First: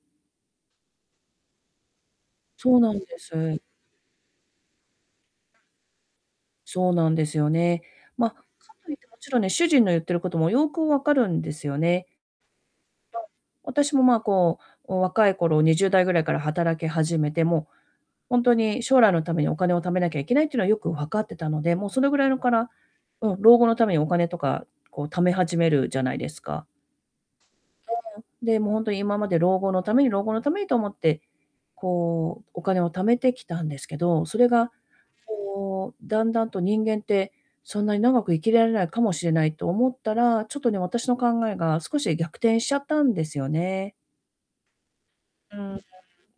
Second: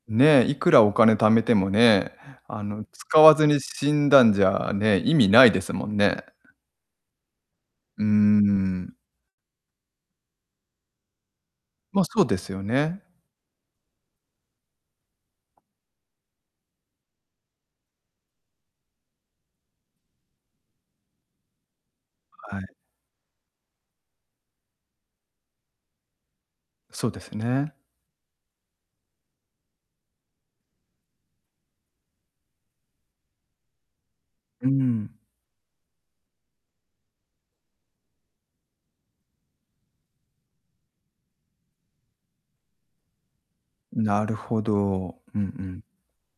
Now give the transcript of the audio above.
ねえ、いくらお金貯めてもね、あそうのなんで使わずにす。死んだんじゃね、意味ないですもんね。そうなんですよね。うーま、かと言ん。ってもちろんね、主人の言ってることもよく分かるんですよま、ね。そうですよね。私もま、こう、お若い頃20代ぐらいから働き始めて、もう、ほんとに将来のためにお金を貯めなきゃいけないっていうのはよく分かってたので、もうそれぐらいのかはい。らうん、老後のためにお金とか、こう貯め始めるじゃないですか。そうですね。で、もう、ほんとに今まで老後のために老後のためにと思って、こうお金を貯めてきたんですけど、それうが、ん。こう段々と人間って、そんなに長く生きられないかもしれないと思ったら、ちょっとね、私の考えが少し逆転しちゃったんですよね。なるほど。うんううーん。ん。